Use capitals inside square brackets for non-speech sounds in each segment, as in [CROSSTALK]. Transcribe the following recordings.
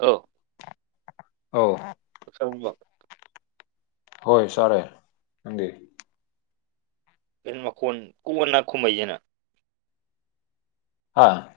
ꯑ ꯑ ꯁꯔ ꯍꯣꯏ ꯁꯔꯦ ꯃꯗꯤꯔ ꯀ ꯃꯈꯀꯣꯟ ꯀꯣꯟꯅ ꯀꯨꯝꯍꯩꯁꯤꯅ ꯑ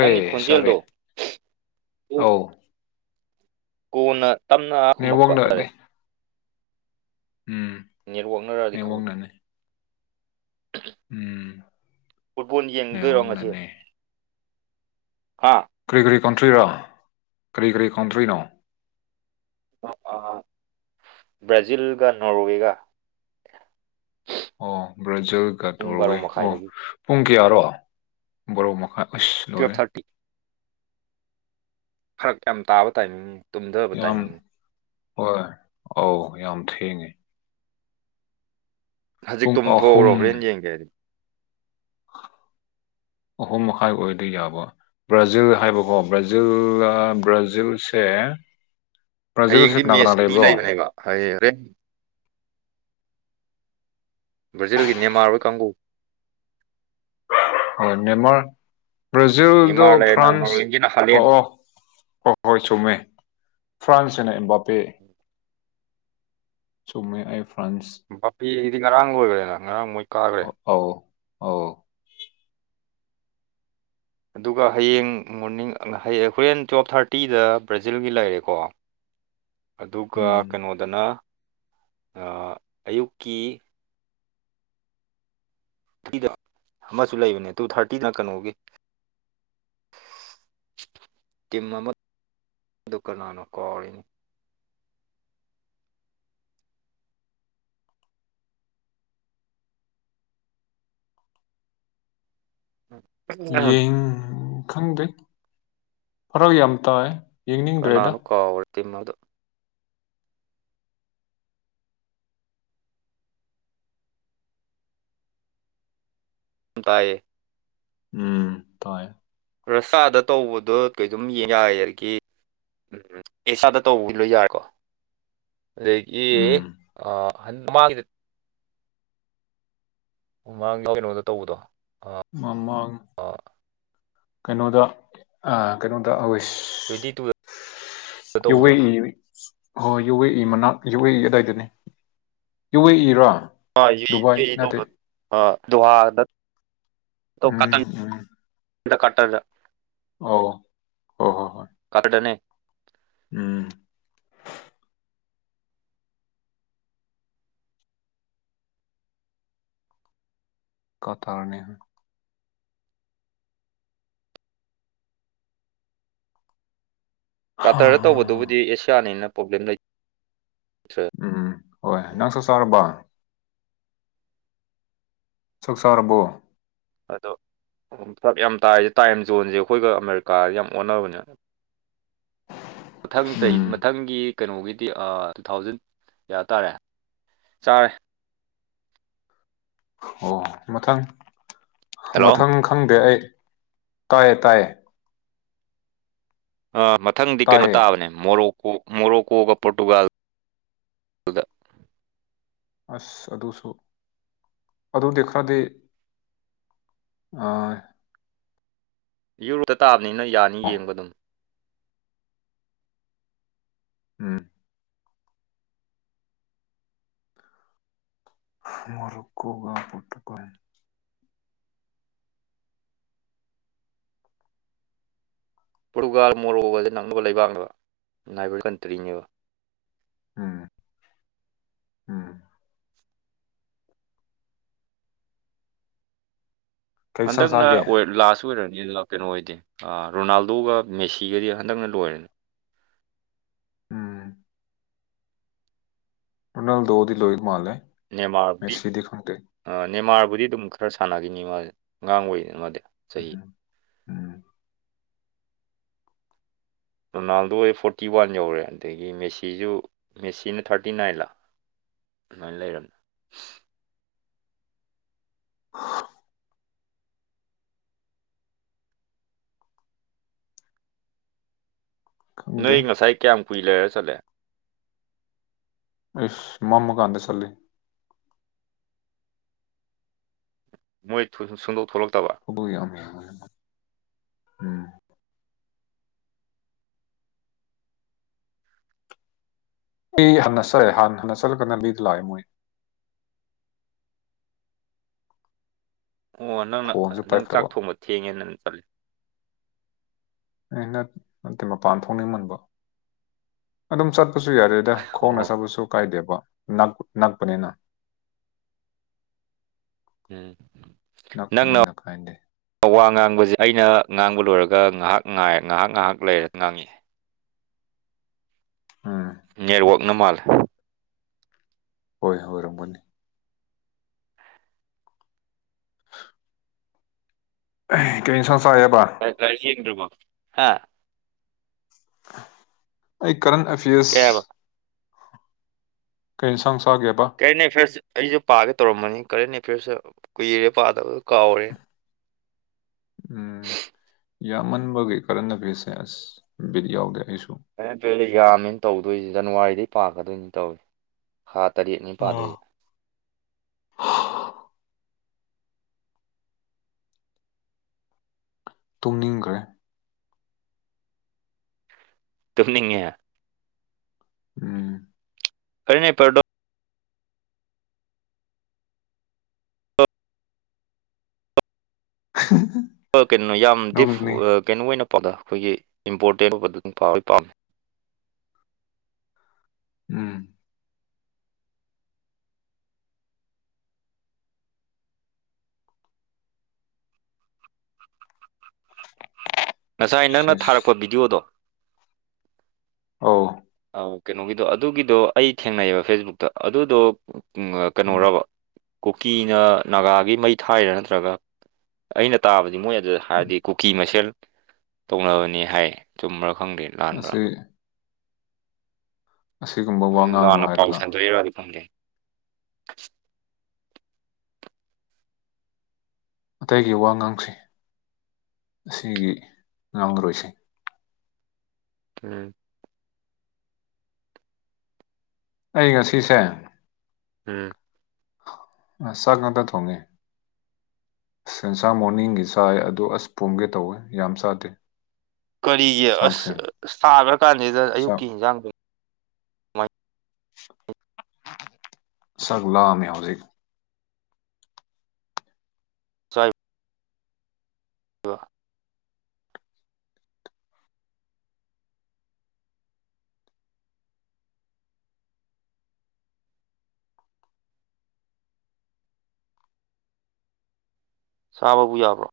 ꯅꯪꯒꯤ ꯁꯥꯔꯦ ꯈꯣꯟꯖꯦꯜꯗꯣ ꯑ ꯀꯣꯟꯅ ꯇꯝꯅ ꯈꯨꯝꯃꯛꯄ ꯍꯥꯏꯇꯥꯔꯦ ꯅꯦꯠꯋꯥꯛꯅꯅꯦ ꯎꯝ ꯅꯦꯠꯋꯥꯛꯅꯔꯛꯑꯗꯤ ꯈꯪꯗꯦ ꯅꯦꯠꯋꯥꯛꯅꯅꯦ ꯎꯝ ꯐꯨꯠꯕꯣꯜ ꯌꯦꯡꯗꯣꯏꯔꯣ ꯉꯁꯤ ꯅꯅꯦ ꯍꯥ ꯀꯔꯤ ꯀꯔꯤ ꯀꯟꯇ꯭ꯔꯤꯔ ꯀꯔꯤ ꯀꯔꯤ ꯀꯟꯇ꯭ꯔꯤꯅꯣ ꯕ꯭ꯔꯥꯖꯤꯜꯒ ꯅꯣꯔꯋꯦꯒ ꯑꯣ ꯕ꯭ꯔꯥꯖꯤꯜꯒ ꯄꯨꯡ ꯕꯥꯔꯣ ꯇꯣꯔꯋꯦ ꯑꯣ ꯃꯈꯥꯏꯗꯒꯤ ꯄꯨꯡ ꯀꯌꯥꯔꯣ ꯕꯣꯔꯣꯛ ꯃꯈꯥꯏ ꯑꯁ ꯇꯨꯌꯦꯜꯞ ꯂꯔꯦ ꯊꯥꯔꯇꯤ ꯐꯔꯛ ꯌꯥꯝ ꯇꯥꯕ ꯇꯥꯏꯃꯤꯡ ꯇꯨꯝꯊꯕ ꯌꯥꯝ ꯇꯥꯏꯃꯤꯡꯅꯤ ꯍꯣꯏ ꯑꯧ ꯌꯥꯝ ꯊꯦꯡꯉꯤ ꯍꯧꯖꯤꯛ ꯑꯍꯨꯝ ꯇꯨꯝꯊꯣꯛꯎ꯭ꯔꯣ ꯍꯣꯔꯦꯟ ꯌꯦꯡꯒꯦ ꯍꯥꯏꯗꯤ ꯑꯍꯨꯝ ꯃꯈꯥꯏ ꯑꯣꯏꯕ ꯌꯥꯕ ꯕ꯭ꯔꯥꯖꯤꯜ ꯍꯥꯏꯕꯀꯣ ꯕ꯭ꯔꯥꯖꯤꯜ ꯕ꯭ꯔꯥꯖꯤꯜ ꯆ ꯍꯌꯦꯡꯗꯤ ꯃꯦꯠꯁ ꯑꯗꯨ ꯂꯩꯕꯅꯦꯕ ꯍ ꯭ꯔꯥꯖꯤꯜꯒꯤꯅꯦ ꯃꯥꯔꯕ ꯀꯪꯒꯨ ꯑ ꯅꯦꯃꯔ ꯕ꯭ꯔꯥꯖꯤꯜꯗꯣ ꯅꯦꯃꯥꯔ ꯂꯩꯔꯦꯅ ꯐ꯭ꯔꯥꯟꯁ ꯅꯣꯔꯋꯦꯒꯤꯅ ꯑꯣ ꯍꯥꯂꯦꯟ ꯑꯣ ꯍ ꯍꯣꯏ ꯆꯨꯝꯃꯦ ꯐ꯭ꯔꯥꯟꯁ ꯍꯥꯏꯅ ꯑꯦꯝꯕꯥꯄꯦ ꯁꯣ ꯃ ꯑꯥꯏꯐ ꯕꯥꯄꯤꯗꯤ ꯉꯔꯥꯡ ꯂꯣꯏꯈ꯭ꯔꯦꯅ ꯉꯔꯥꯡ ꯃꯣꯏ ꯀꯥꯈ꯭ꯔꯦ ꯑ ꯑꯗꯨꯒ ꯍꯌꯦꯡ ꯃꯣꯔꯅꯤꯡꯡ ꯍꯣꯔꯦꯟ ꯇꯨꯌꯦꯜꯞ ꯊꯥꯔꯇꯤꯗ ꯕ꯭ꯔꯥꯖꯤꯜꯒꯤ ꯂꯩꯔꯦꯀꯣ [UNINTELLIGIBLE] ꯑꯗꯨꯒ ꯎꯝ ꯀꯩꯅꯣꯗꯅ ꯑꯌꯨꯛꯀꯤ ꯇꯤꯗ ꯑꯃꯁꯨ ꯂꯩꯕꯅꯦ ꯇꯨ ꯊꯥꯔꯇꯤꯅ ꯀꯩꯅꯣꯒꯤ ꯀꯃ ꯑꯃꯗꯨꯀꯅꯥꯅ ꯀꯣꯅꯤ ꯌꯦꯤꯡ ꯈꯪꯗꯦ ꯐꯔꯛ ꯌꯥꯝ ꯇꯥꯏ ꯌꯦꯡꯅꯤꯡꯗ꯭ꯔꯦꯗ ꯀꯅꯥꯅ ꯀꯕ ꯇꯃ ꯑꯗꯨ ꯇꯥꯏꯌꯦ ꯎꯝ ꯇꯥꯏ ꯔꯁꯥꯗ ꯇꯧꯕꯗꯣ ꯀꯩꯗꯨꯝ ꯌꯦꯡ ꯌꯥꯔꯒꯦ ꯎꯝ ꯏꯁꯥꯗ ꯇꯧꯕ ꯂꯣꯏ ꯌꯥꯔꯦꯀꯣ ꯑꯗꯒꯤ ꯎꯝ ꯑ ꯎꯃꯥꯡꯗ ꯀꯩꯅꯣꯗ ꯇꯧꯕꯗꯣ ꯃꯃꯥꯡ ꯑꯥ ꯀꯩꯅꯣꯗ ꯀꯩꯅꯣꯗ ꯍꯧꯋꯦꯁ ꯇ꯭ꯋꯦꯟꯇꯤ ꯇꯨꯗ ꯌꯨꯋꯦ ꯇꯧꯕꯗꯣ ꯏ ꯍ ꯌꯨꯋꯦ ꯏ ꯃꯅꯥ ꯌꯣꯛꯋꯏ ꯑꯗꯥꯏꯗꯅꯤ ꯌꯣꯛꯋꯦ ꯏꯔꯣ ꯑ ꯗꯨꯕꯥꯏ ꯅꯠꯇꯦ ꯇ ꯑ ꯑꯗꯨꯍꯥꯗ ꯎꯝ ꯎꯝ ꯏ ꯀꯇꯔꯗ ꯑ ꯀꯇꯔꯗꯅꯦ ꯎꯝ ꯀ ꯊꯔꯅꯦꯍ ꯀꯇꯔꯗ ꯍꯥ ꯇꯧꯕꯗꯨꯕꯨꯗꯤ ꯑꯦꯁꯤꯌꯥꯅꯦꯅ ꯄ꯭ꯔꯣꯕ꯭ꯂꯦꯝ ꯂꯩ ꯎꯝ ꯍꯣꯏ ꯅꯪ ꯆ ꯆꯥꯔꯕ ꯁꯛꯁꯥꯔꯔꯕꯣ ꯑꯗꯣ ꯁꯛ ꯌꯥꯝ ꯇꯥꯏꯁꯦ ꯇꯥꯏꯝ ꯖꯣꯟꯁꯦ ꯑꯩꯈꯣꯏꯒ ꯑꯃꯦꯔꯤꯀꯥꯗ ꯌꯥꯝ ꯑꯣꯟꯅꯕꯅꯦ ꯃꯊꯪ ꯆꯩ ꯎꯝ ꯃꯊꯪꯒꯤ ꯀꯩꯅꯣꯒꯤꯗꯤ ꯇꯨ ꯊꯥꯎꯖꯟ ꯌꯥ ꯇꯥꯔꯦ ꯆꯥꯔꯦ ꯑꯣ ꯃꯊꯪ ꯍꯜꯂꯣ ꯃꯊꯪ ꯈꯪꯗꯦ ꯑꯩ ꯇꯌꯦ ꯇꯌꯦ ꯑ ꯃꯊꯪꯗꯤ ꯀꯩꯅꯣ ꯇꯥꯏꯌꯦ ꯇꯥꯕꯅꯦ ꯃꯣꯔꯣꯛ ꯃꯔꯣ ꯀꯒ ꯄꯒꯒ ꯑꯁ ꯑꯗꯨꯁꯨ ꯑꯗꯨ ꯗꯈ꯭ꯔꯗꯤ ꯑ ꯌꯨꯔꯣꯞꯇ ꯇꯥꯕꯅꯤꯅ ꯌꯥꯅꯤ ꯑꯣ ꯌꯦꯡꯕ ꯑꯗꯨꯝ ꯎꯝ ꯃ ꯀꯒ ꯄꯨꯠꯀ ꯄꯣꯔꯇꯨꯒꯥꯜ ꯃꯣꯔꯣꯒꯁꯦ ꯅꯛꯅꯕ ꯂꯩꯕꯥꯛꯅꯦꯕ ꯅꯥꯏꯕꯔ ꯀꯟꯇ꯭ꯔꯤꯅꯦꯕ ꯎꯝ ꯎꯝ ꯀꯩ ꯏꯟꯁꯥꯡ ꯍꯟꯗꯛꯅ ꯆꯥꯒꯦ ꯂꯥꯁ ꯂꯣꯏꯔꯅꯤꯅ ꯀꯩꯅꯣ ꯑꯣꯏꯗꯦꯥ ꯔꯣꯅꯥꯜꯗꯣꯒ ꯃꯦꯁꯤꯒꯗꯤ ꯍꯟꯗꯛꯅ ꯂꯣꯏꯔꯦꯅꯦ ꯎꯝ ꯔꯣꯅꯥꯜꯗꯣꯗꯤ ꯂꯣꯕꯥ ꯃꯥꯂꯦ ꯅꯦꯃꯥꯔꯕꯨꯗꯤ ꯅꯦꯃꯥꯔꯕꯨꯗꯤ ꯑꯗꯨꯝ ꯈꯔ ꯁꯥꯟꯅꯈꯤꯅꯤ ꯃꯥ ꯑꯉꯥꯡꯕꯗꯅ ꯃꯥꯗꯤ ꯆꯍꯤ ꯎꯝ ꯎꯝ [INAUDIBLE] ꯔꯣꯅꯥꯜꯗꯣ ꯑꯣꯏ ꯐꯣꯔꯇꯤ ꯋꯥꯟ ꯌꯧꯔꯦ ꯑꯗꯒꯤ ꯃꯦꯁꯤꯁꯨ ꯃꯦꯁꯤꯅ ꯊꯥꯔꯇꯤ ꯅꯥꯏꯟꯂꯥ ꯑꯗꯨꯃꯥꯏꯅ ꯂꯩꯔꯕꯅꯦ ꯑ [INAUDIBLE] ꯈꯪꯗꯦ ꯅꯣꯏ ꯉꯁꯥꯏ ꯀꯌꯥꯝ ꯀꯨꯏ ꯂꯩꯦꯔ ꯆꯠꯂꯦ ꯏꯁ ꯃꯣꯃꯨꯒꯥꯟꯗ ꯆꯠꯂꯦ ꯃꯣꯏ ꯁꯟꯗꯧ ꯊꯣꯂꯛꯇꯦ ꯍ ꯎꯝ [UNINTELLIGIBLE] ꯑꯩ ꯍꯟꯅ ꯆꯠꯂꯦ ꯍꯥꯟꯅ ꯍꯟꯅ ꯆꯠꯂꯀꯥꯟꯗ ꯃꯤꯗ ꯂꯥꯛꯑꯦ ꯃꯣꯏ ꯑꯣ ꯅꯪꯅ ꯐꯣꯟꯁꯨ ꯅꯪ ꯆꯥꯛ ꯄꯥꯏꯈꯠꯇꯕ ꯊꯣꯡꯕ ꯊꯦꯡꯉꯦ ꯅꯪ ꯆꯠꯂ ꯑꯩꯅ ꯅꯠꯇꯗꯤ ꯃꯄꯥꯟ ꯊꯣꯛꯣꯡꯅꯤꯡꯃꯟꯕ ꯑꯗꯨꯝ ꯆꯠ ꯆꯠꯄꯁꯨ ꯌꯥꯗꯦꯗ ꯈꯣꯡꯅ ꯑꯣ ꯆꯕꯁꯨ ꯀꯥꯏꯗꯦꯕ ꯅꯛ ꯅꯛꯄꯅꯤꯅꯥ ꯎꯝ ꯅꯈꯄꯅꯦ ꯅꯪꯅ ꯅꯈꯥꯏꯗꯦ ꯋꯥ ꯉꯥꯡꯕꯁꯦ ꯑꯩꯅ ꯉꯥꯡꯕ ꯂꯣꯏꯔꯒ ꯉꯥꯏꯍꯥꯛ ꯉꯥꯏ ꯉꯥꯏꯍꯥꯛ ꯉꯥꯏꯍꯥꯛ ꯂꯩꯔ ꯉꯥꯡꯉꯤ ꯍꯨꯝ ꯅꯦꯠꯋꯥꯛꯅ ꯃꯥꯜꯂꯦ ꯍꯣꯏ ꯑꯣꯏꯔꯝꯒꯅꯤ ꯀꯩꯁꯁꯥꯏꯕ ꯕꯣ ꯍꯥ [UNINTELLIGIBLE] ꯑꯩ ꯀꯔꯟ ꯀꯩ ꯑꯦꯐꯤꯌꯔꯁ ꯍꯥꯏꯕ ꯀꯩ ꯁꯪꯁ ꯀꯔꯤꯅꯦ ꯐꯔꯁ ꯑꯩꯁꯨ ꯄꯥꯒꯦ ꯇꯧꯔꯝꯕꯅꯤ꯫ ꯀꯔꯦꯟ ꯑꯦꯐꯤꯌꯔꯁꯦ ꯀꯨꯏꯔꯦ ꯄꯥꯗꯕ ꯀꯥꯎꯔꯦ ꯎꯝ ꯌꯥꯝꯃꯟꯕꯒꯤ ꯀꯔꯅ ꯕꯤꯠꯁꯦ ꯑꯁ ꯕꯤꯠ ꯌꯥꯎꯗꯦ ꯑꯩꯁꯨ ꯍ [UNINTELLIGIBLE] ꯦꯂꯤꯖꯃꯤꯅ ꯇꯧꯗꯣꯏꯁꯤ ꯖꯅꯋꯥꯔꯤꯗꯩ ꯄꯥꯛꯀꯗꯣꯏꯅꯤ ꯇꯧꯔꯤ ꯊꯥ ꯇꯔꯦꯠ ꯑꯥ ꯅꯤꯄꯥꯗꯣꯏꯁꯦ ꯇꯣꯡꯅꯤꯡꯈ꯭ꯔꯦ ꯇꯝꯅꯤꯡꯉꯦ ꯎꯝ ꯀꯔꯤꯅꯦ ꯑꯄꯔꯗꯣ [UNINTELLIGIBLE] [UNINTELLIGIBLE] ꯀꯩꯅꯣ ꯌꯥꯝ ꯗꯤꯐ ꯅꯣꯡꯅꯤ ꯀꯩꯅꯣ ꯑꯣꯏꯅ ꯗ ꯑꯩꯈꯣꯏꯒꯤ ꯏꯝꯄꯣꯔꯇꯦꯟ ꯑꯣꯏꯕꯗꯨ ꯄꯕ ꯄꯥꯝꯃꯤ ꯎꯝ ꯉꯁꯥꯏ ꯅꯪꯅ ꯁꯤꯁ ꯊꯥꯔꯛꯄ ꯚꯤꯗꯤꯑꯣꯗꯣ ꯑꯣ ꯑꯣ ꯀꯩꯅꯣꯒꯤꯗꯣ ꯑꯗꯨꯒꯤꯗꯣ ꯑꯩ ꯊꯦꯡꯅꯩꯌꯦꯕ ꯐꯦꯁꯕꯨꯛꯇ ꯑꯗꯨꯗꯣ ꯎꯝ ꯀꯩꯅꯣꯔꯕ ꯀꯨꯀꯤꯅ ꯅꯥꯒꯥꯒꯤ ꯃꯩ ꯊꯥꯏꯔꯥ ꯅꯠꯇ꯭ꯔꯒ ꯑꯩꯅ ꯇꯥꯕꯗꯤ ꯃꯣꯏ ꯑꯗꯨ ꯍꯥꯏꯗꯤ ꯀꯨꯀꯤ ꯃꯁꯦꯜ ꯇꯧꯅꯕꯅꯤ ꯍꯥꯏ ꯆꯨꯝꯕꯔꯥ ꯈꯪꯗꯦ ꯂꯥꯟꯕ꯭ꯔꯥ ꯑꯁꯤ ꯑꯁꯤꯒꯨꯝꯕ ꯃꯣꯏ ꯋꯥ ꯉꯥꯡꯅꯨ ꯂꯥꯟꯅ ꯄꯥꯎ ꯍꯥꯏꯔꯒ ꯁꯟꯗꯣꯛꯏꯔꯣ ꯑꯗꯨ ꯈꯪꯗꯦ꯫ ꯑꯇꯩꯒꯤ ꯋꯥ ꯉꯥꯡꯁꯤ ꯑꯁꯤꯒꯤ ꯉꯥꯡꯂꯔꯣꯏꯁꯤ ꯎꯝ ꯑꯩ ꯉꯁꯤꯁꯦ ꯎꯝ ꯁꯥ ꯉꯥꯗ ꯊꯣꯡꯉꯦ ꯁꯟꯁꯥ ꯃꯣꯔꯅꯤꯡꯒꯤ ꯆꯥꯏ ꯑꯗꯨ ꯑꯁ ꯄꯨꯝꯒꯦ ꯇꯧꯋꯦ ꯌꯥꯝ ꯆꯥꯗꯦ ꯀꯔꯤꯒꯤ ꯆꯥꯛꯁꯦ ꯑꯁ ꯁꯥꯒ꯭ꯔ ꯀꯥꯟꯖꯤꯗ ꯆꯥꯛ ꯑꯌꯨꯛꯀꯤ ꯏꯟꯖꯥꯡꯗꯣ ꯀꯃꯥꯏꯅ ꯆꯥꯛ ꯂꯥꯝꯃꯦ ꯍꯧꯖꯤꯛ ꯁꯥꯏ ꯑꯌꯨꯛ ꯑꯗꯨ ꯆꯥꯕꯕꯨ ꯌꯥꯕ꯭ꯔꯣ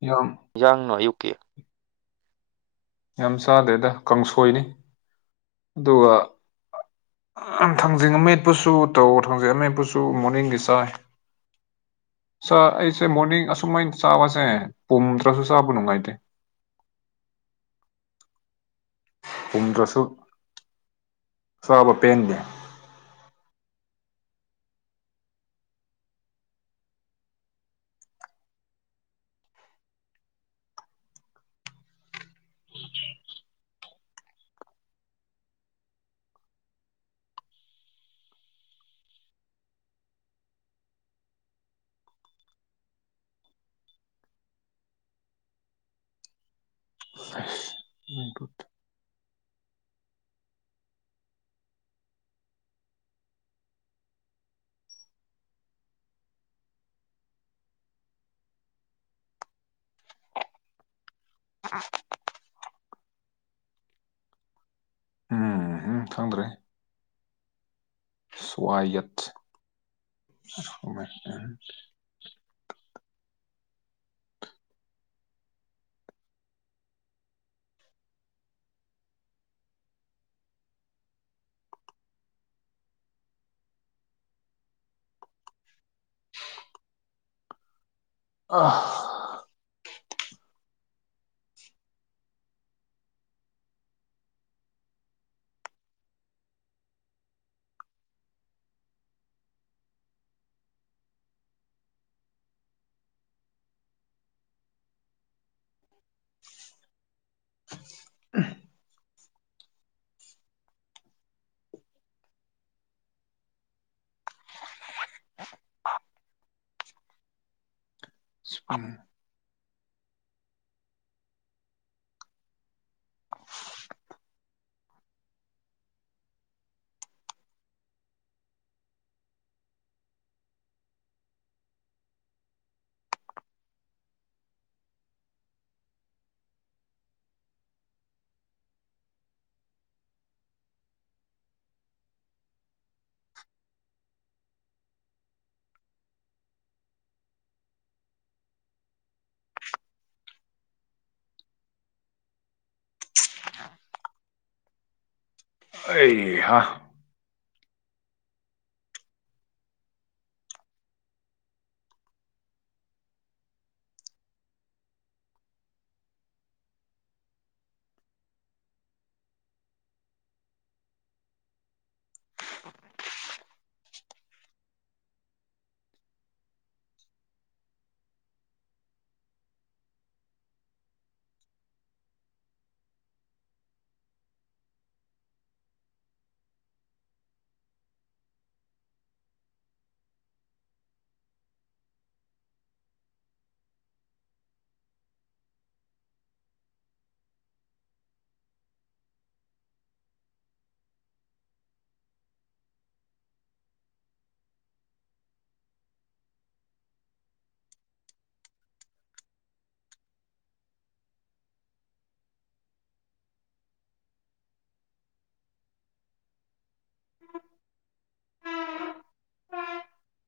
ꯌꯥꯝ ꯏꯟꯖꯥꯡꯅꯣ ꯑꯌꯨꯛꯀꯤ ꯌꯥꯝ ꯆꯥꯗꯦꯗ ꯀꯥꯡꯁꯣꯏꯅꯤ ꯑꯗꯨꯒ ꯑꯝ ꯊꯥꯡꯖꯤꯡ ꯑꯃꯦꯠꯄꯁꯨ ꯇꯧ ꯊꯥꯡꯖꯤꯡ ꯑꯃꯦꯠꯄꯁꯨ ꯃꯣꯔꯅꯤꯡꯒꯤ ꯆꯥꯏ ꯁꯥ ꯑꯩꯁꯦ ꯃꯣꯔꯅꯤꯡ ꯑꯁꯨꯨꯝꯃꯥꯏꯅ ꯆꯥꯕꯁꯦ ꯄꯨꯝꯗ꯭ꯔꯁꯨ ꯆꯥꯕ ꯅꯨꯡꯉꯥꯏꯇꯦ [INAUDIBLE] ꯄꯨꯝꯗ꯭ꯔꯁꯨ ꯆꯥꯕ ꯄꯦꯟꯗꯦ ꯎꯝ ꯎꯝ ꯈꯪꯗ꯭ꯔꯦ ꯁꯋꯥꯏꯌꯦꯠ [UNINTELLIGIBLE] ꯑꯍꯍ ꯑꯝ ꯑꯩ ꯍꯥ [UNINTELLIGIBLE]